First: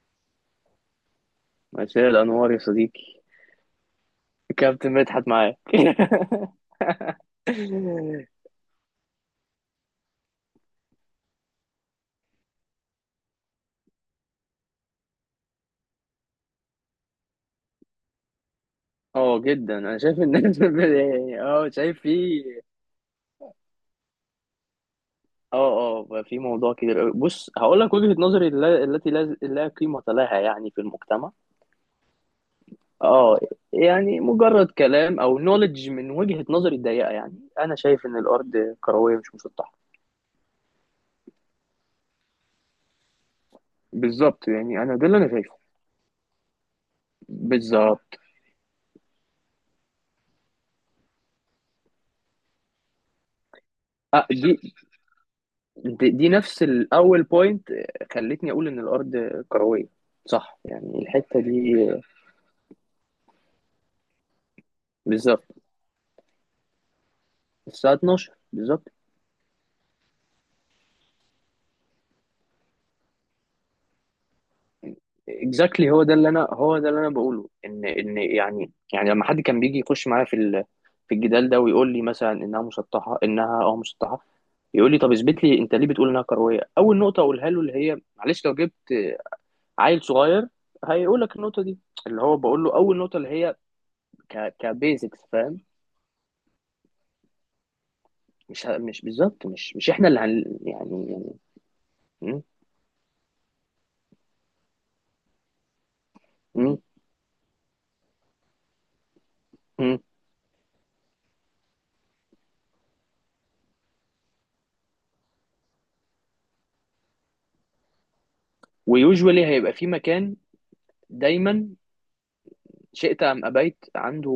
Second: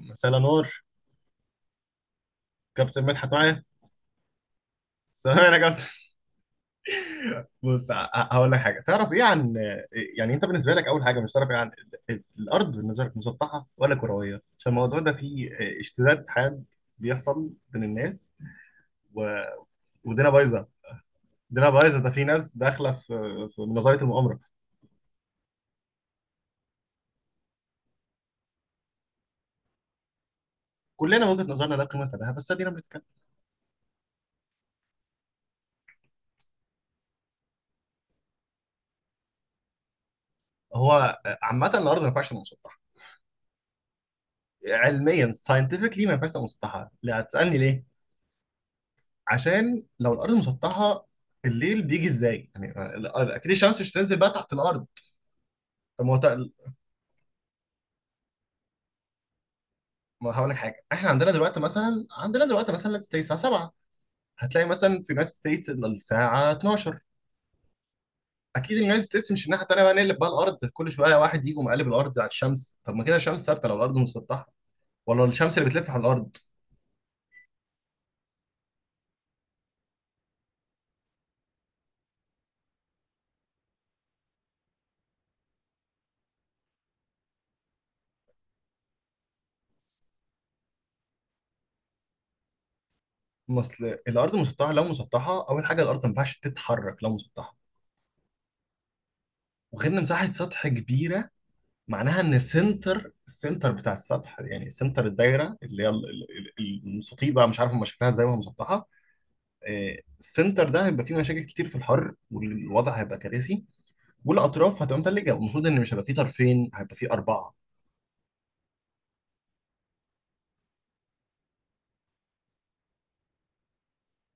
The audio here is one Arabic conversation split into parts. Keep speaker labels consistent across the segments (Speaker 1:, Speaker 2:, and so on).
Speaker 1: مساء الانوار.
Speaker 2: مساء الأنوار يا
Speaker 1: كابتن
Speaker 2: صديقي.
Speaker 1: مدحت معايا.
Speaker 2: كابتن مدحت
Speaker 1: السلام عليكم
Speaker 2: معاك.
Speaker 1: يا كابتن. بص، هقول لك حاجه. تعرف ايه عن يعني انت بالنسبه لك اول حاجه، مش تعرف ايه عن الارض، بالنسبه لك مسطحه ولا كرويه؟ عشان الموضوع ده فيه اشتداد حاد بيحصل بين الناس و...
Speaker 2: اه جدا انا شايف
Speaker 1: ودينا
Speaker 2: ان
Speaker 1: بايظه
Speaker 2: اه
Speaker 1: دينا بايظه،
Speaker 2: شايف
Speaker 1: ده في
Speaker 2: في.
Speaker 1: ناس داخله في نظريه المؤامره.
Speaker 2: اه بقى في موضوع كبير أوي. بص هقول لك وجهة نظري التي لا قيمة لها، يعني في
Speaker 1: كلنا من
Speaker 2: المجتمع.
Speaker 1: وجهه نظرنا لا قيمه لها، بس ادينا بنتكلم.
Speaker 2: اه يعني مجرد كلام او نوليدج من وجهة نظري الضيقة، يعني انا شايف ان الارض كروية مش مسطحة
Speaker 1: هو عامه الارض ما ينفعش تبقى مسطحه.
Speaker 2: بالظبط. يعني انا ده اللي انا
Speaker 1: علميا،
Speaker 2: شايفه
Speaker 1: ساينتفكلي، ما ينفعش تبقى مسطحه. لا هتسالني ليه.
Speaker 2: بالظبط.
Speaker 1: عشان لو الارض مسطحه، الليل بيجي ازاي يعني؟ اكيد الشمس مش هتنزل
Speaker 2: أه
Speaker 1: بقى تحت
Speaker 2: دي
Speaker 1: الارض. طب
Speaker 2: دي
Speaker 1: ما هو
Speaker 2: دي نفس الاول بوينت خلتني اقول ان الارض كرويه.
Speaker 1: ما هقول لك
Speaker 2: صح،
Speaker 1: حاجه.
Speaker 2: يعني
Speaker 1: احنا عندنا
Speaker 2: الحته
Speaker 1: دلوقتي
Speaker 2: دي
Speaker 1: مثلا عندنا دلوقتي مثلا زي الساعه 7، هتلاقي مثلا في اليونايتد
Speaker 2: بالظبط.
Speaker 1: ستيتس الساعه 12.
Speaker 2: الساعه 12
Speaker 1: اكيد
Speaker 2: بالظبط.
Speaker 1: اليونايتد ستيتس مش الناحيه التانيه بقى، نقلب بقى الارض كل شويه واحد يجي ومقلب الارض على الشمس. طب ما كده الشمس ثابته لو الارض مسطحه، ولا الشمس اللي بتلف
Speaker 2: اكزاكتلي،
Speaker 1: على
Speaker 2: هو ده اللي
Speaker 1: الارض؟
Speaker 2: انا، هو ده اللي انا بقوله، ان ان يعني، يعني لما حد كان بيجي يخش معايا في في الجدال ده ويقول لي مثلا انها مسطحه، انها مسطحه، يقول لي طب اثبت لي انت ليه بتقول انها كرويه. اول نقطه اقولها له اللي هي معلش لو جبت عيل صغير هيقول لك النقطه دي، اللي هو بقول له اول نقطه اللي هي
Speaker 1: ما اصل الارض مسطحه، لو
Speaker 2: كبيزكس،
Speaker 1: مسطحه
Speaker 2: فاهم؟
Speaker 1: اول حاجه الارض ما ينفعش تتحرك لو مسطحه.
Speaker 2: مش مش بالظبط، مش
Speaker 1: وغير ان
Speaker 2: احنا اللي
Speaker 1: مساحه
Speaker 2: هن
Speaker 1: سطح كبيره
Speaker 2: يعني،
Speaker 1: معناها ان
Speaker 2: يعني
Speaker 1: السنتر بتاع السطح، يعني سنتر الدايره اللي هي
Speaker 2: م- م-
Speaker 1: المستطيل بقى، مش عارف هم شكلها ازاي وهي مسطحه.
Speaker 2: م.
Speaker 1: السنتر ده هيبقى فيه مشاكل كتير في الحر، والوضع هيبقى كارثي. والاطراف هتبقى متلجه، والمفروض ان مش هيبقى فيه طرفين، هيبقى فيه اربعه.
Speaker 2: ويوجوالي هيبقى في مكان دايما شئت ام ابيت عنده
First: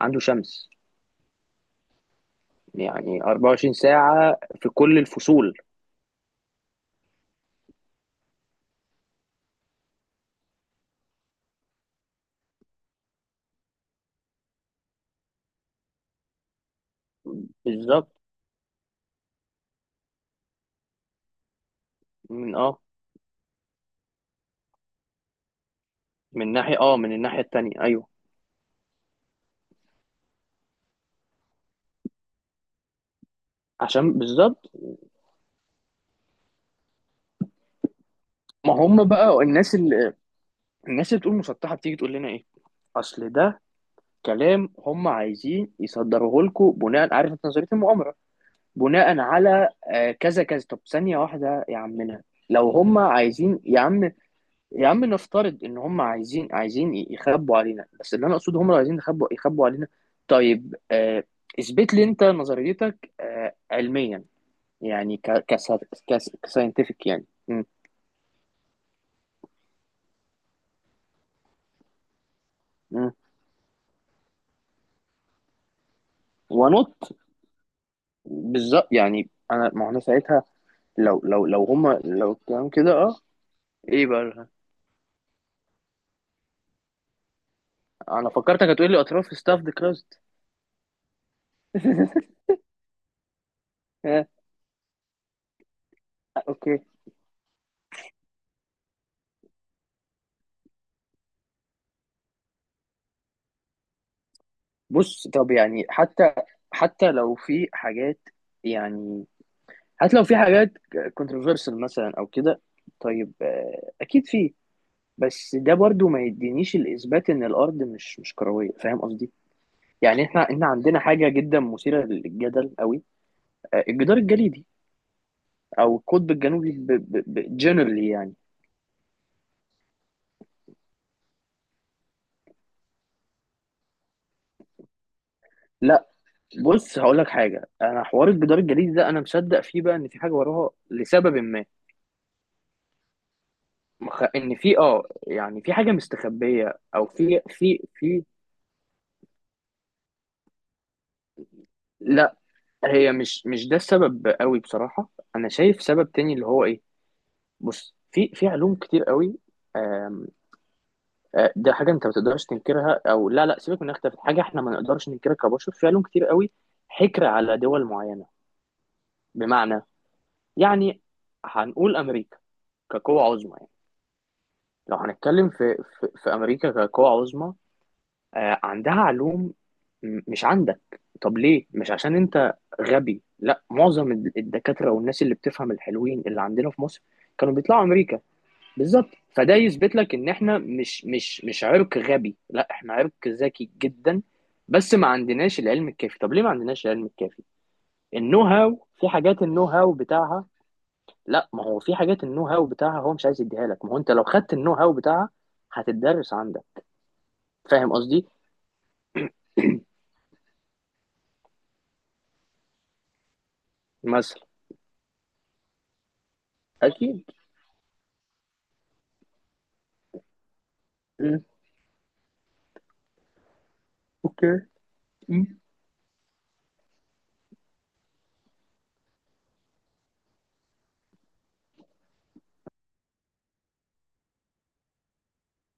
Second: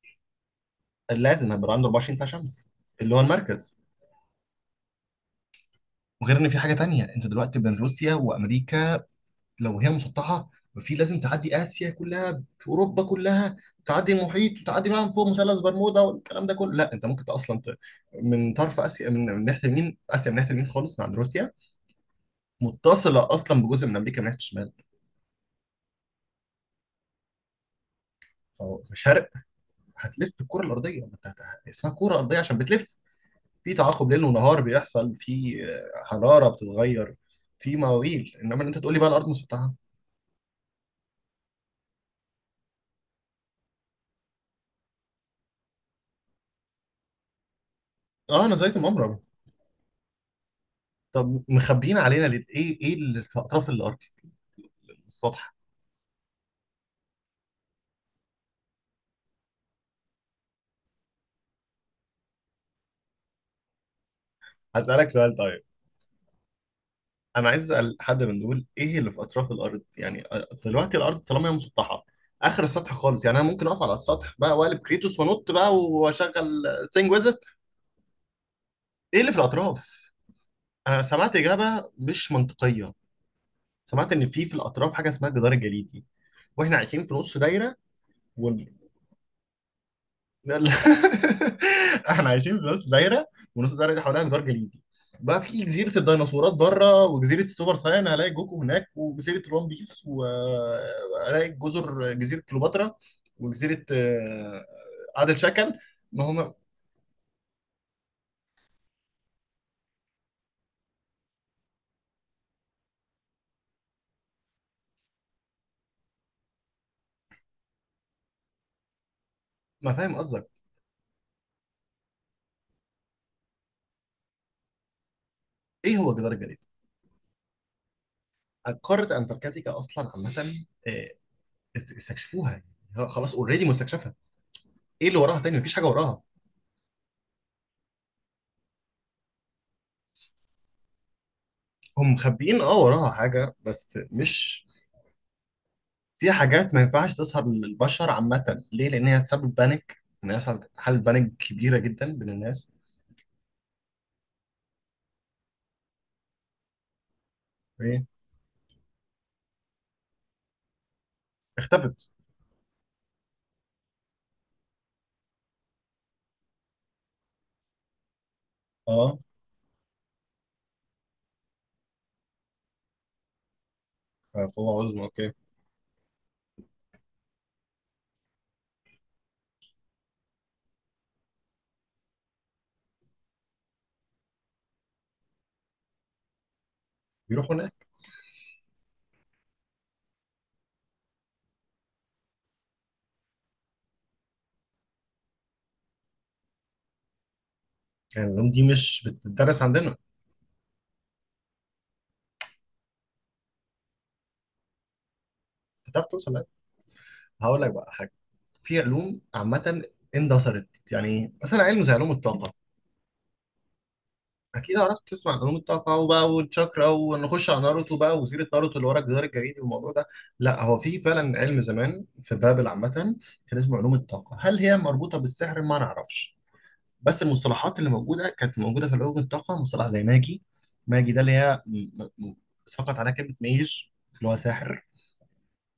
Speaker 2: عنده شمس
Speaker 1: لازم هيبقى عنده 24 ساعه شمس، اللي هو
Speaker 2: يعني 24
Speaker 1: المركز.
Speaker 2: ساعة في كل الفصول
Speaker 1: وغير ان في حاجه تانيه، انت دلوقتي بين روسيا وامريكا، لو هي مسطحه ففي لازم تعدي اسيا كلها، اوروبا كلها، تعدي المحيط وتعدي بقى من فوق مثلث برمودا والكلام ده كله. لا انت ممكن اصلا
Speaker 2: بالظبط
Speaker 1: من طرف اسيا، من ناحيه اليمين، اسيا من ناحيه اليمين خالص مع روسيا،
Speaker 2: من اه
Speaker 1: متصله اصلا بجزء من امريكا من ناحيه الشمال.
Speaker 2: من ناحية اه من الناحية التانية ايوه
Speaker 1: فشرق هتلف الكره الارضيه، ما انت اسمها كره ارضيه عشان بتلف. في تعاقب
Speaker 2: عشان
Speaker 1: ليل ونهار
Speaker 2: بالظبط
Speaker 1: بيحصل، في حراره بتتغير. في مواويل. انما إن
Speaker 2: ما
Speaker 1: انت تقول لي
Speaker 2: هم
Speaker 1: بقى الارض
Speaker 2: بقى
Speaker 1: مسطحه.
Speaker 2: الناس اللي الناس اللي تقول مسطحة بتيجي تقول لنا ايه اصل ده كلام هم عايزين يصدروه لكم بناء عارف انت نظرية المؤامرة
Speaker 1: اه، نظريه
Speaker 2: بناء
Speaker 1: المؤامره.
Speaker 2: على آه، كذا كذا طب ثانية
Speaker 1: طب
Speaker 2: واحدة يا
Speaker 1: مخبيين
Speaker 2: عمنا
Speaker 1: علينا ليه؟
Speaker 2: لو
Speaker 1: ايه
Speaker 2: هم
Speaker 1: اللي في
Speaker 2: عايزين
Speaker 1: اطراف
Speaker 2: يا
Speaker 1: الارض؟
Speaker 2: عم يا عم
Speaker 1: السطح.
Speaker 2: نفترض ان هم عايزين عايزين ي- يخبوا علينا بس اللي انا اقصده هم لو عايزين يخبوا يخبوا علينا طيب آه، اثبت لي انت نظريتك آه، علميا
Speaker 1: هسألك
Speaker 2: يعني ك
Speaker 1: سؤال
Speaker 2: ك
Speaker 1: طيب.
Speaker 2: كساينتفك يعني
Speaker 1: أنا
Speaker 2: م-
Speaker 1: عايز أسأل حد من دول، إيه اللي في أطراف الأرض؟ يعني دلوقتي الأرض طالما هي مسطحة، آخر السطح
Speaker 2: م.
Speaker 1: خالص. يعني أنا ممكن أقف على السطح بقى وأقلب كريتوس وأنط بقى وأشغل
Speaker 2: ونط.
Speaker 1: ثينج ويزت.
Speaker 2: بالظبط،
Speaker 1: إيه
Speaker 2: يعني
Speaker 1: اللي في
Speaker 2: انا، ما هو انا
Speaker 1: الأطراف؟
Speaker 2: ساعتها.
Speaker 1: أنا سمعت إجابة مش
Speaker 2: لو الكلام كده.
Speaker 1: منطقية.
Speaker 2: اه ايه
Speaker 1: سمعت إن في
Speaker 2: بقى؟
Speaker 1: في الأطراف حاجة اسمها الجدار الجليدي، وإحنا عايشين في نص دايرة.
Speaker 2: انا فكرتك هتقول لي اطراف ستاف ذا كراست.
Speaker 1: يلا. احنا عايشين في نص دايره، ونص الدايره دي حواليها جدار جليدي. بقى في جزيره الديناصورات
Speaker 2: اوكي.
Speaker 1: بره، وجزيره السوبر ساين هلاقي جوكو هناك، وجزيره الون بيس، وهلاقي جزر جزيره كليوباترا، وجزيره
Speaker 2: بص،
Speaker 1: عادل
Speaker 2: طب
Speaker 1: شكل.
Speaker 2: يعني
Speaker 1: ما
Speaker 2: حتى
Speaker 1: هو.
Speaker 2: حتى لو في حاجات، يعني حتى لو في حاجات كونتروفيرسل مثلا او كده. طيب، اكيد في. بس ده برضو ما يدينيش الاثبات ان الارض مش كرويه، فاهم قصدي؟
Speaker 1: ما فاهم
Speaker 2: يعني احنا
Speaker 1: قصدك.
Speaker 2: احنا عندنا حاجه جدا مثيره للجدل قوي، الجدار الجليدي
Speaker 1: ايه
Speaker 2: او
Speaker 1: هو
Speaker 2: القطب
Speaker 1: الجدار الجليدي؟
Speaker 2: الجنوبي جنرالي يعني.
Speaker 1: قاره انتاركتيكا اصلا عامه، استكشفوها. ها، خلاص اوريدي مستكشفها. ايه اللي وراها تاني؟ مفيش حاجه
Speaker 2: لا،
Speaker 1: وراها.
Speaker 2: بص هقول لك حاجه، انا حوار الجدار الجليدي ده انا مصدق فيه، بقى ان في حاجه وراها لسبب ما.
Speaker 1: هم مخبيين اه وراها حاجه بس
Speaker 2: ان
Speaker 1: مش.
Speaker 2: في يعني في حاجه
Speaker 1: في حاجات
Speaker 2: مستخبيه،
Speaker 1: ما
Speaker 2: او
Speaker 1: ينفعش
Speaker 2: في
Speaker 1: تظهر
Speaker 2: في
Speaker 1: للبشر
Speaker 2: في
Speaker 1: عامة ليه؟ لأن هي تسبب بانيك، إن يحصل حالة بانيك كبيرة جدا بين
Speaker 2: لا،
Speaker 1: الناس.
Speaker 2: هي مش ده السبب قوي بصراحه. انا شايف سبب تاني، اللي هو ايه؟ بص،
Speaker 1: إيه؟
Speaker 2: في علوم كتير قوي، آم، ده حاجه انت
Speaker 1: اختفت.
Speaker 2: ما تقدرش تنكرها. او لا سيبك، من اختلاف حاجه احنا ما نقدرش ننكرها كبشر، في علوم كتير قوي حكر على دول معينه.
Speaker 1: أه.
Speaker 2: بمعنى، يعني هنقول امريكا كقوه عظمى يعني.
Speaker 1: قوة
Speaker 2: لو
Speaker 1: عظمى، أوكي.
Speaker 2: هنتكلم في امريكا كقوه عظمى، عندها علوم مش عندك. طب ليه؟ مش عشان انت غبي، لا، معظم الدكاترة والناس اللي بتفهم الحلوين اللي عندنا في مصر
Speaker 1: بيروحوا
Speaker 2: كانوا بيطلعوا
Speaker 1: هناك.
Speaker 2: امريكا بالظبط. فده يثبت لك ان احنا مش عرق غبي، لا احنا عرق ذكي جدا، بس ما عندناش العلم الكافي. طب ليه ما عندناش العلم الكافي؟
Speaker 1: يعني
Speaker 2: النو
Speaker 1: العلوم دي
Speaker 2: هاو.
Speaker 1: مش
Speaker 2: في حاجات
Speaker 1: بتدرس
Speaker 2: النو هاو
Speaker 1: عندنا.
Speaker 2: بتاعها. لا، ما هو في حاجات النو هاو بتاعها هو مش عايز يديها لك، ما هو انت لو خدت النو هاو بتاعها
Speaker 1: هتعرف توصل
Speaker 2: هتتدرس
Speaker 1: لها.
Speaker 2: عندك،
Speaker 1: هقول لك بقى
Speaker 2: فاهم
Speaker 1: حاجة.
Speaker 2: قصدي؟
Speaker 1: في علوم عامة اندثرت. يعني إيه؟ مثلا علم زي علوم الطاقة.
Speaker 2: مثلا،
Speaker 1: اكيد عرفت تسمع عن علوم الطاقه بقى والشakra،
Speaker 2: اكيد.
Speaker 1: ونخش على ناروتو بقى وسيره ناروتو اللي ورا الجدار الجليدي والموضوع ده. لا هو في فعلا علم زمان في بابل عامه، كان اسمه علوم الطاقه.
Speaker 2: اوكي.
Speaker 1: هل هي مربوطه
Speaker 2: مم.
Speaker 1: بالسحر؟ ما نعرفش. بس المصطلحات اللي موجوده كانت موجوده في علوم الطاقه، مصطلح زي ماجي. ماجي ده اللي هي سقط عليها كلمه ميج، اللي هو ساحر.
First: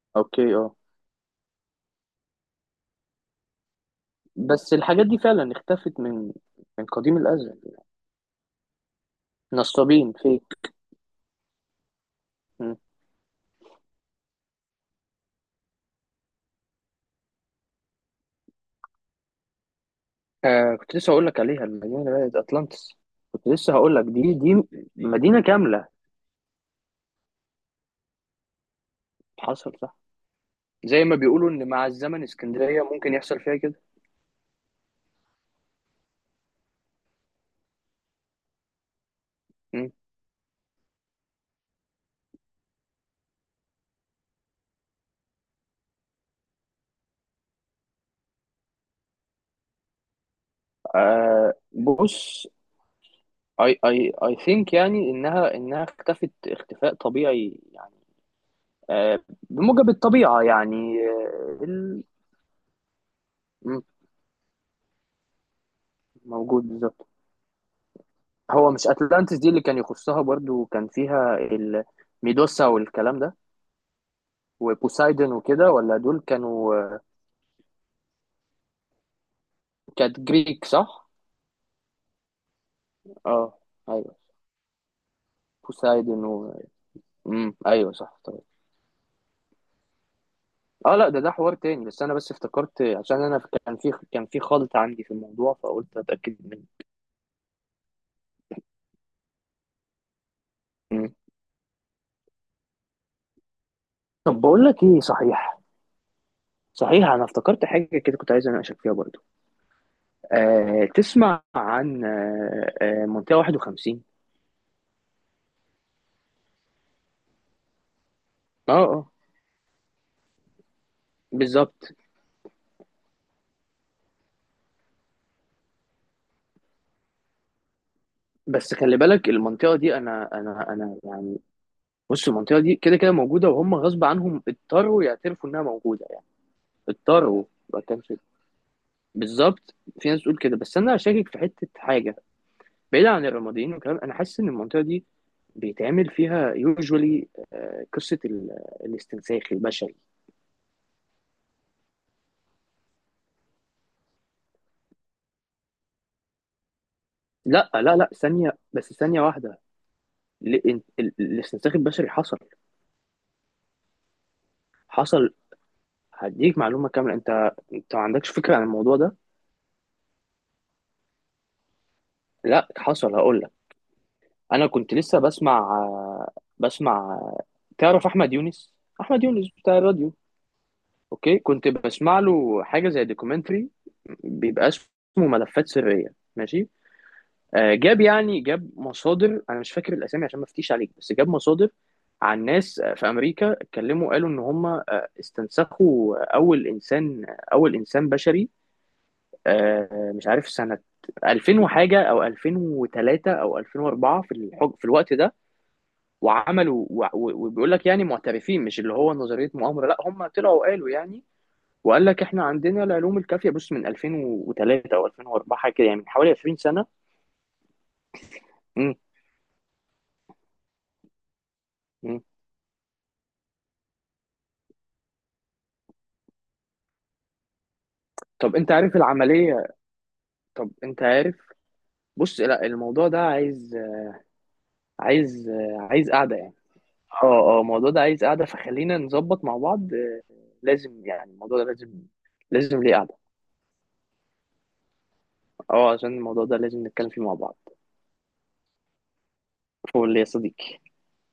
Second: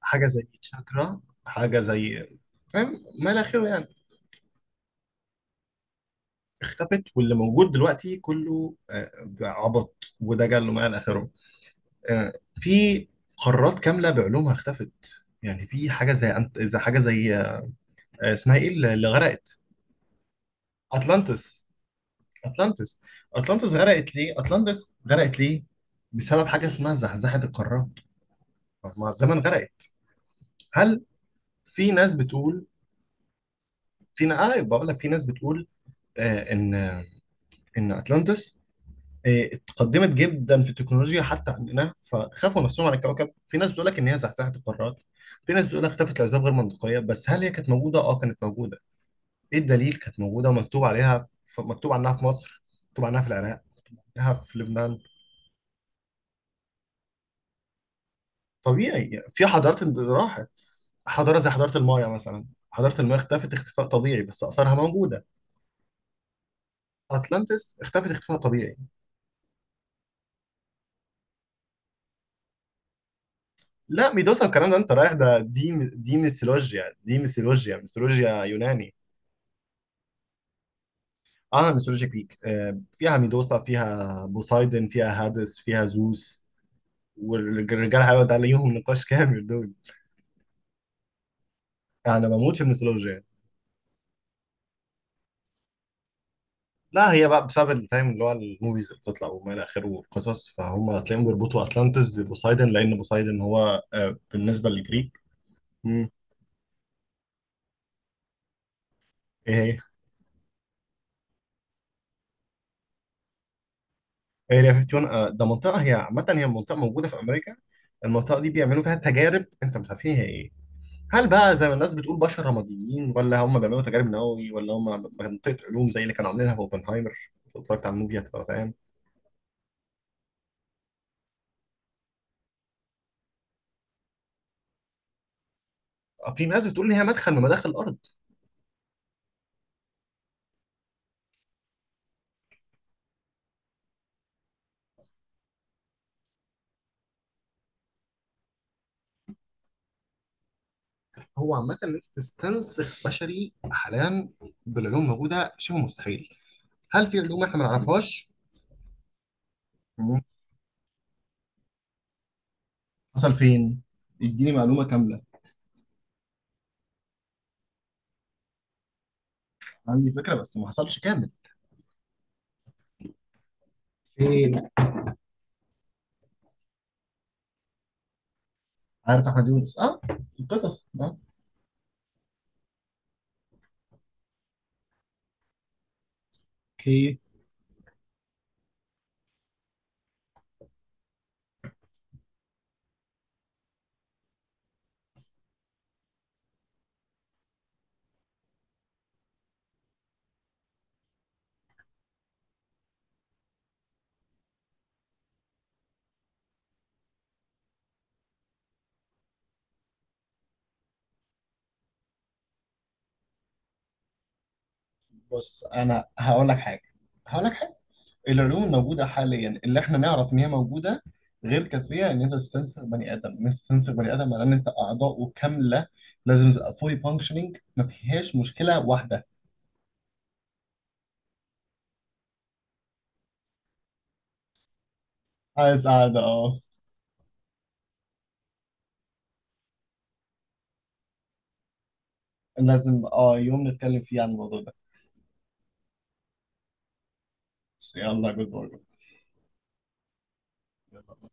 Speaker 1: حاجه زي
Speaker 2: اوكي، اه.
Speaker 1: شاكرا، حاجه زي، فاهم؟ ما الى اخره يعني.
Speaker 2: بس الحاجات دي فعلا اختفت من، من
Speaker 1: اختفت،
Speaker 2: قديم
Speaker 1: واللي
Speaker 2: الازل.
Speaker 1: موجود دلوقتي كله
Speaker 2: نصابين
Speaker 1: عبط
Speaker 2: فيك.
Speaker 1: ودجل وما الى اخره. آه،
Speaker 2: مم.
Speaker 1: في قارات كامله بعلومها اختفت. يعني في حاجه زي زي حاجه زي اسمها ايه، اللي غرقت.
Speaker 2: آه، كنت لسه هقول لك
Speaker 1: اتلانتس.
Speaker 2: عليها، المدينه بقت اطلانتس.
Speaker 1: اتلانتس.
Speaker 2: كنت لسه
Speaker 1: اتلانتس
Speaker 2: هقول لك،
Speaker 1: غرقت ليه؟
Speaker 2: دي
Speaker 1: اتلانتس غرقت
Speaker 2: مدينه
Speaker 1: ليه؟
Speaker 2: كامله،
Speaker 1: بسبب حاجه اسمها زحزحه القارات، مع الزمن
Speaker 2: حصل
Speaker 1: غرقت.
Speaker 2: صح.
Speaker 1: هل.
Speaker 2: زي ما بيقولوا ان مع
Speaker 1: في ناس
Speaker 2: الزمن
Speaker 1: بتقول.
Speaker 2: اسكندريه ممكن يحصل فيها كده.
Speaker 1: بقول لك في ناس بتقول آه، ان ان اتلانتس، إيه،
Speaker 2: مم.
Speaker 1: اتقدمت جدا في التكنولوجيا حتى عندنا، فخافوا نفسهم على الكوكب. في ناس بتقول لك ان هي زحزحت القارات. في ناس بتقول لك اختفت لاسباب غير منطقيه. بس هل هي كانت موجوده؟ اه كانت موجوده. ايه الدليل؟ كانت موجوده ومكتوب عليها. مكتوب عنها في
Speaker 2: بص،
Speaker 1: مصر، مكتوب عنها في العراق،
Speaker 2: اي اي
Speaker 1: عنها
Speaker 2: اي
Speaker 1: في
Speaker 2: ثينك
Speaker 1: لبنان.
Speaker 2: يعني انها اختفت اختفاء طبيعي يعني،
Speaker 1: طبيعي
Speaker 2: آه،
Speaker 1: يعني، في حضارات
Speaker 2: بموجب الطبيعه
Speaker 1: راحت.
Speaker 2: يعني.
Speaker 1: حضاره زي
Speaker 2: آه،
Speaker 1: حضاره المايا مثلا، حضاره المايا اختفت
Speaker 2: مم،
Speaker 1: اختفاء طبيعي، بس اثارها موجوده.
Speaker 2: موجود بالظبط.
Speaker 1: اتلانتس اختفت اختفاء
Speaker 2: هو
Speaker 1: طبيعي.
Speaker 2: مش اتلانتس دي اللي كان يخصها برضو، كان فيها الميدوسا والكلام ده،
Speaker 1: لا، ميدوسا الكلام ده انت رايح
Speaker 2: وبوسايدن
Speaker 1: ده،
Speaker 2: وكده؟
Speaker 1: دي
Speaker 2: ولا
Speaker 1: دي
Speaker 2: دول كانوا،
Speaker 1: ميثولوجيا، دي ميثولوجيا، ميثولوجيا يوناني.
Speaker 2: كانت جريك، صح؟
Speaker 1: عالم الميثولوجيا الجريك فيها
Speaker 2: اه،
Speaker 1: ميدوسا،
Speaker 2: ايوه،
Speaker 1: فيها بوسايدن، فيها هادس، فيها
Speaker 2: بوسايدن
Speaker 1: زوس.
Speaker 2: و... امم، ايوه
Speaker 1: والرجال
Speaker 2: صح،
Speaker 1: حلوة ده
Speaker 2: طيب.
Speaker 1: ليهم نقاش كامل، دول
Speaker 2: اه لا، ده حوار تاني، بس انا
Speaker 1: انا
Speaker 2: بس
Speaker 1: بموت في
Speaker 2: افتكرت عشان
Speaker 1: الميثولوجيا.
Speaker 2: انا كان في، كان في خلط عندي في الموضوع، فقلت اتاكد منه.
Speaker 1: لا هي بقى بسبب الفاهم اللي هو الموفيز اللي بتطلع وما الى اخره والقصص، فهم
Speaker 2: أمم.
Speaker 1: هتلاقيهم بيربطوا اتلانتس ببوسايدن، لان بوسايدن هو
Speaker 2: طب بقول
Speaker 1: بالنسبه
Speaker 2: لك ايه
Speaker 1: للجريك.
Speaker 2: صحيح،
Speaker 1: مم.
Speaker 2: صحيح انا افتكرت حاجه كده كنت عايز اناقشك فيها برضو.
Speaker 1: ايه
Speaker 2: تسمع عن منطقه 51؟
Speaker 1: هي اريا 51، ده منطقه هي عامه، هي منطقه موجوده في امريكا. المنطقه دي
Speaker 2: اه
Speaker 1: بيعملوا فيها
Speaker 2: اه
Speaker 1: تجارب، انت مش عارف هي ايه هي. هل بقى زي ما الناس
Speaker 2: بالظبط.
Speaker 1: بتقول بشر رماديين، ولا هم بيعملوا تجارب نووي، ولا هم منطقة علوم زي اللي كانوا عاملينها في اوبنهايمر؟ اتفرجت على الموفي هتبقى فاهم.
Speaker 2: بس خلي بالك المنطقة دي، أنا يعني، بص المنطقة دي كده كده موجودة، وهم غصب عنهم اضطروا يعترفوا إنها موجودة يعني.
Speaker 1: في ناس بتقول ان هي مدخل من
Speaker 2: اضطروا،
Speaker 1: مداخل
Speaker 2: ما
Speaker 1: الارض.
Speaker 2: كانش. بالظبط، في ناس تقول كده، بس أنا شاكك في حتة حاجة. بعيد عن الرماديين والكلام، أنا حاسس إن المنطقة دي بيتعمل فيها يوجوالي قصة الاستنساخ البشري.
Speaker 1: هو عامة ان انت تستنسخ بشري حاليا بالعلوم الموجودة شبه مستحيل. هل في علوم احنا ما
Speaker 2: لا،
Speaker 1: نعرفهاش؟
Speaker 2: ثانية، بس ثانية واحدة،
Speaker 1: مم.
Speaker 2: الاستنساخ البشري حصل.
Speaker 1: حصل فين؟ اديني معلومة كاملة.
Speaker 2: حصل، هديك معلومة كاملة، أنت ما عندكش فكرة عن الموضوع ده.
Speaker 1: عندي فكرة بس ما حصلش كامل.
Speaker 2: لا، حصل هقول. انا
Speaker 1: فين؟
Speaker 2: كنت لسه بسمع، بسمع تعرف احمد
Speaker 1: عارف احمد
Speaker 2: يونس
Speaker 1: يونس،
Speaker 2: بتاع
Speaker 1: اه.
Speaker 2: الراديو.
Speaker 1: القصص، اه.
Speaker 2: اوكي. كنت بسمع له حاجه زي دوكيومنتري بيبقى اسمه ملفات سريه، ماشي.
Speaker 1: اوكي.
Speaker 2: آه، جاب مصادر، انا مش فاكر الاسامي عشان ما افتيش عليك، بس جاب مصادر عن ناس، آه، في امريكا، اتكلموا قالوا ان هم، آه، استنسخوا اول انسان، اول انسان بشري، آه، مش عارف سنه 2000 وحاجه او 2003 او 2004، في الحج في الوقت ده. وعملوا وبيقول لك، يعني معترفين، مش اللي هو نظريه مؤامره، لا هم طلعوا قالوا يعني، وقال لك احنا عندنا العلوم الكافيه. بص من 2003 او 2004
Speaker 1: بص
Speaker 2: حاجه كده، يعني
Speaker 1: انا
Speaker 2: من حوالي
Speaker 1: هقول لك
Speaker 2: 20
Speaker 1: حاجة،
Speaker 2: سنه.
Speaker 1: هقول لك حاجة. العلوم
Speaker 2: امم.
Speaker 1: الموجودة حاليا اللي احنا نعرف ان هي موجودة غير كافية
Speaker 2: امم.
Speaker 1: ان انت تستنسخ بني ادم، ان انت تستنسخ بني ادم على ان انت اعضاؤه كاملة. لازم تبقى فولي فانكشنينج، ما فيهاش
Speaker 2: طب انت
Speaker 1: مشكلة
Speaker 2: عارف
Speaker 1: واحدة.
Speaker 2: العمليه؟ طب انت عارف، بص لا، الموضوع ده عايز، عايز
Speaker 1: عايز
Speaker 2: عايز
Speaker 1: قاعدة،
Speaker 2: قعده يعني.
Speaker 1: اه.
Speaker 2: اه الموضوع ده عايز قعده، فخلينا نظبط مع بعض، آه، لازم يعني. الموضوع ده لازم، ليه
Speaker 1: لازم،
Speaker 2: قعده.
Speaker 1: اه، يوم نتكلم فيه عن الموضوع ده.
Speaker 2: اه عشان الموضوع ده لازم نتكلم فيه مع بعض.
Speaker 1: يلا. جود
Speaker 2: فول يا صديقي.
Speaker 1: باي.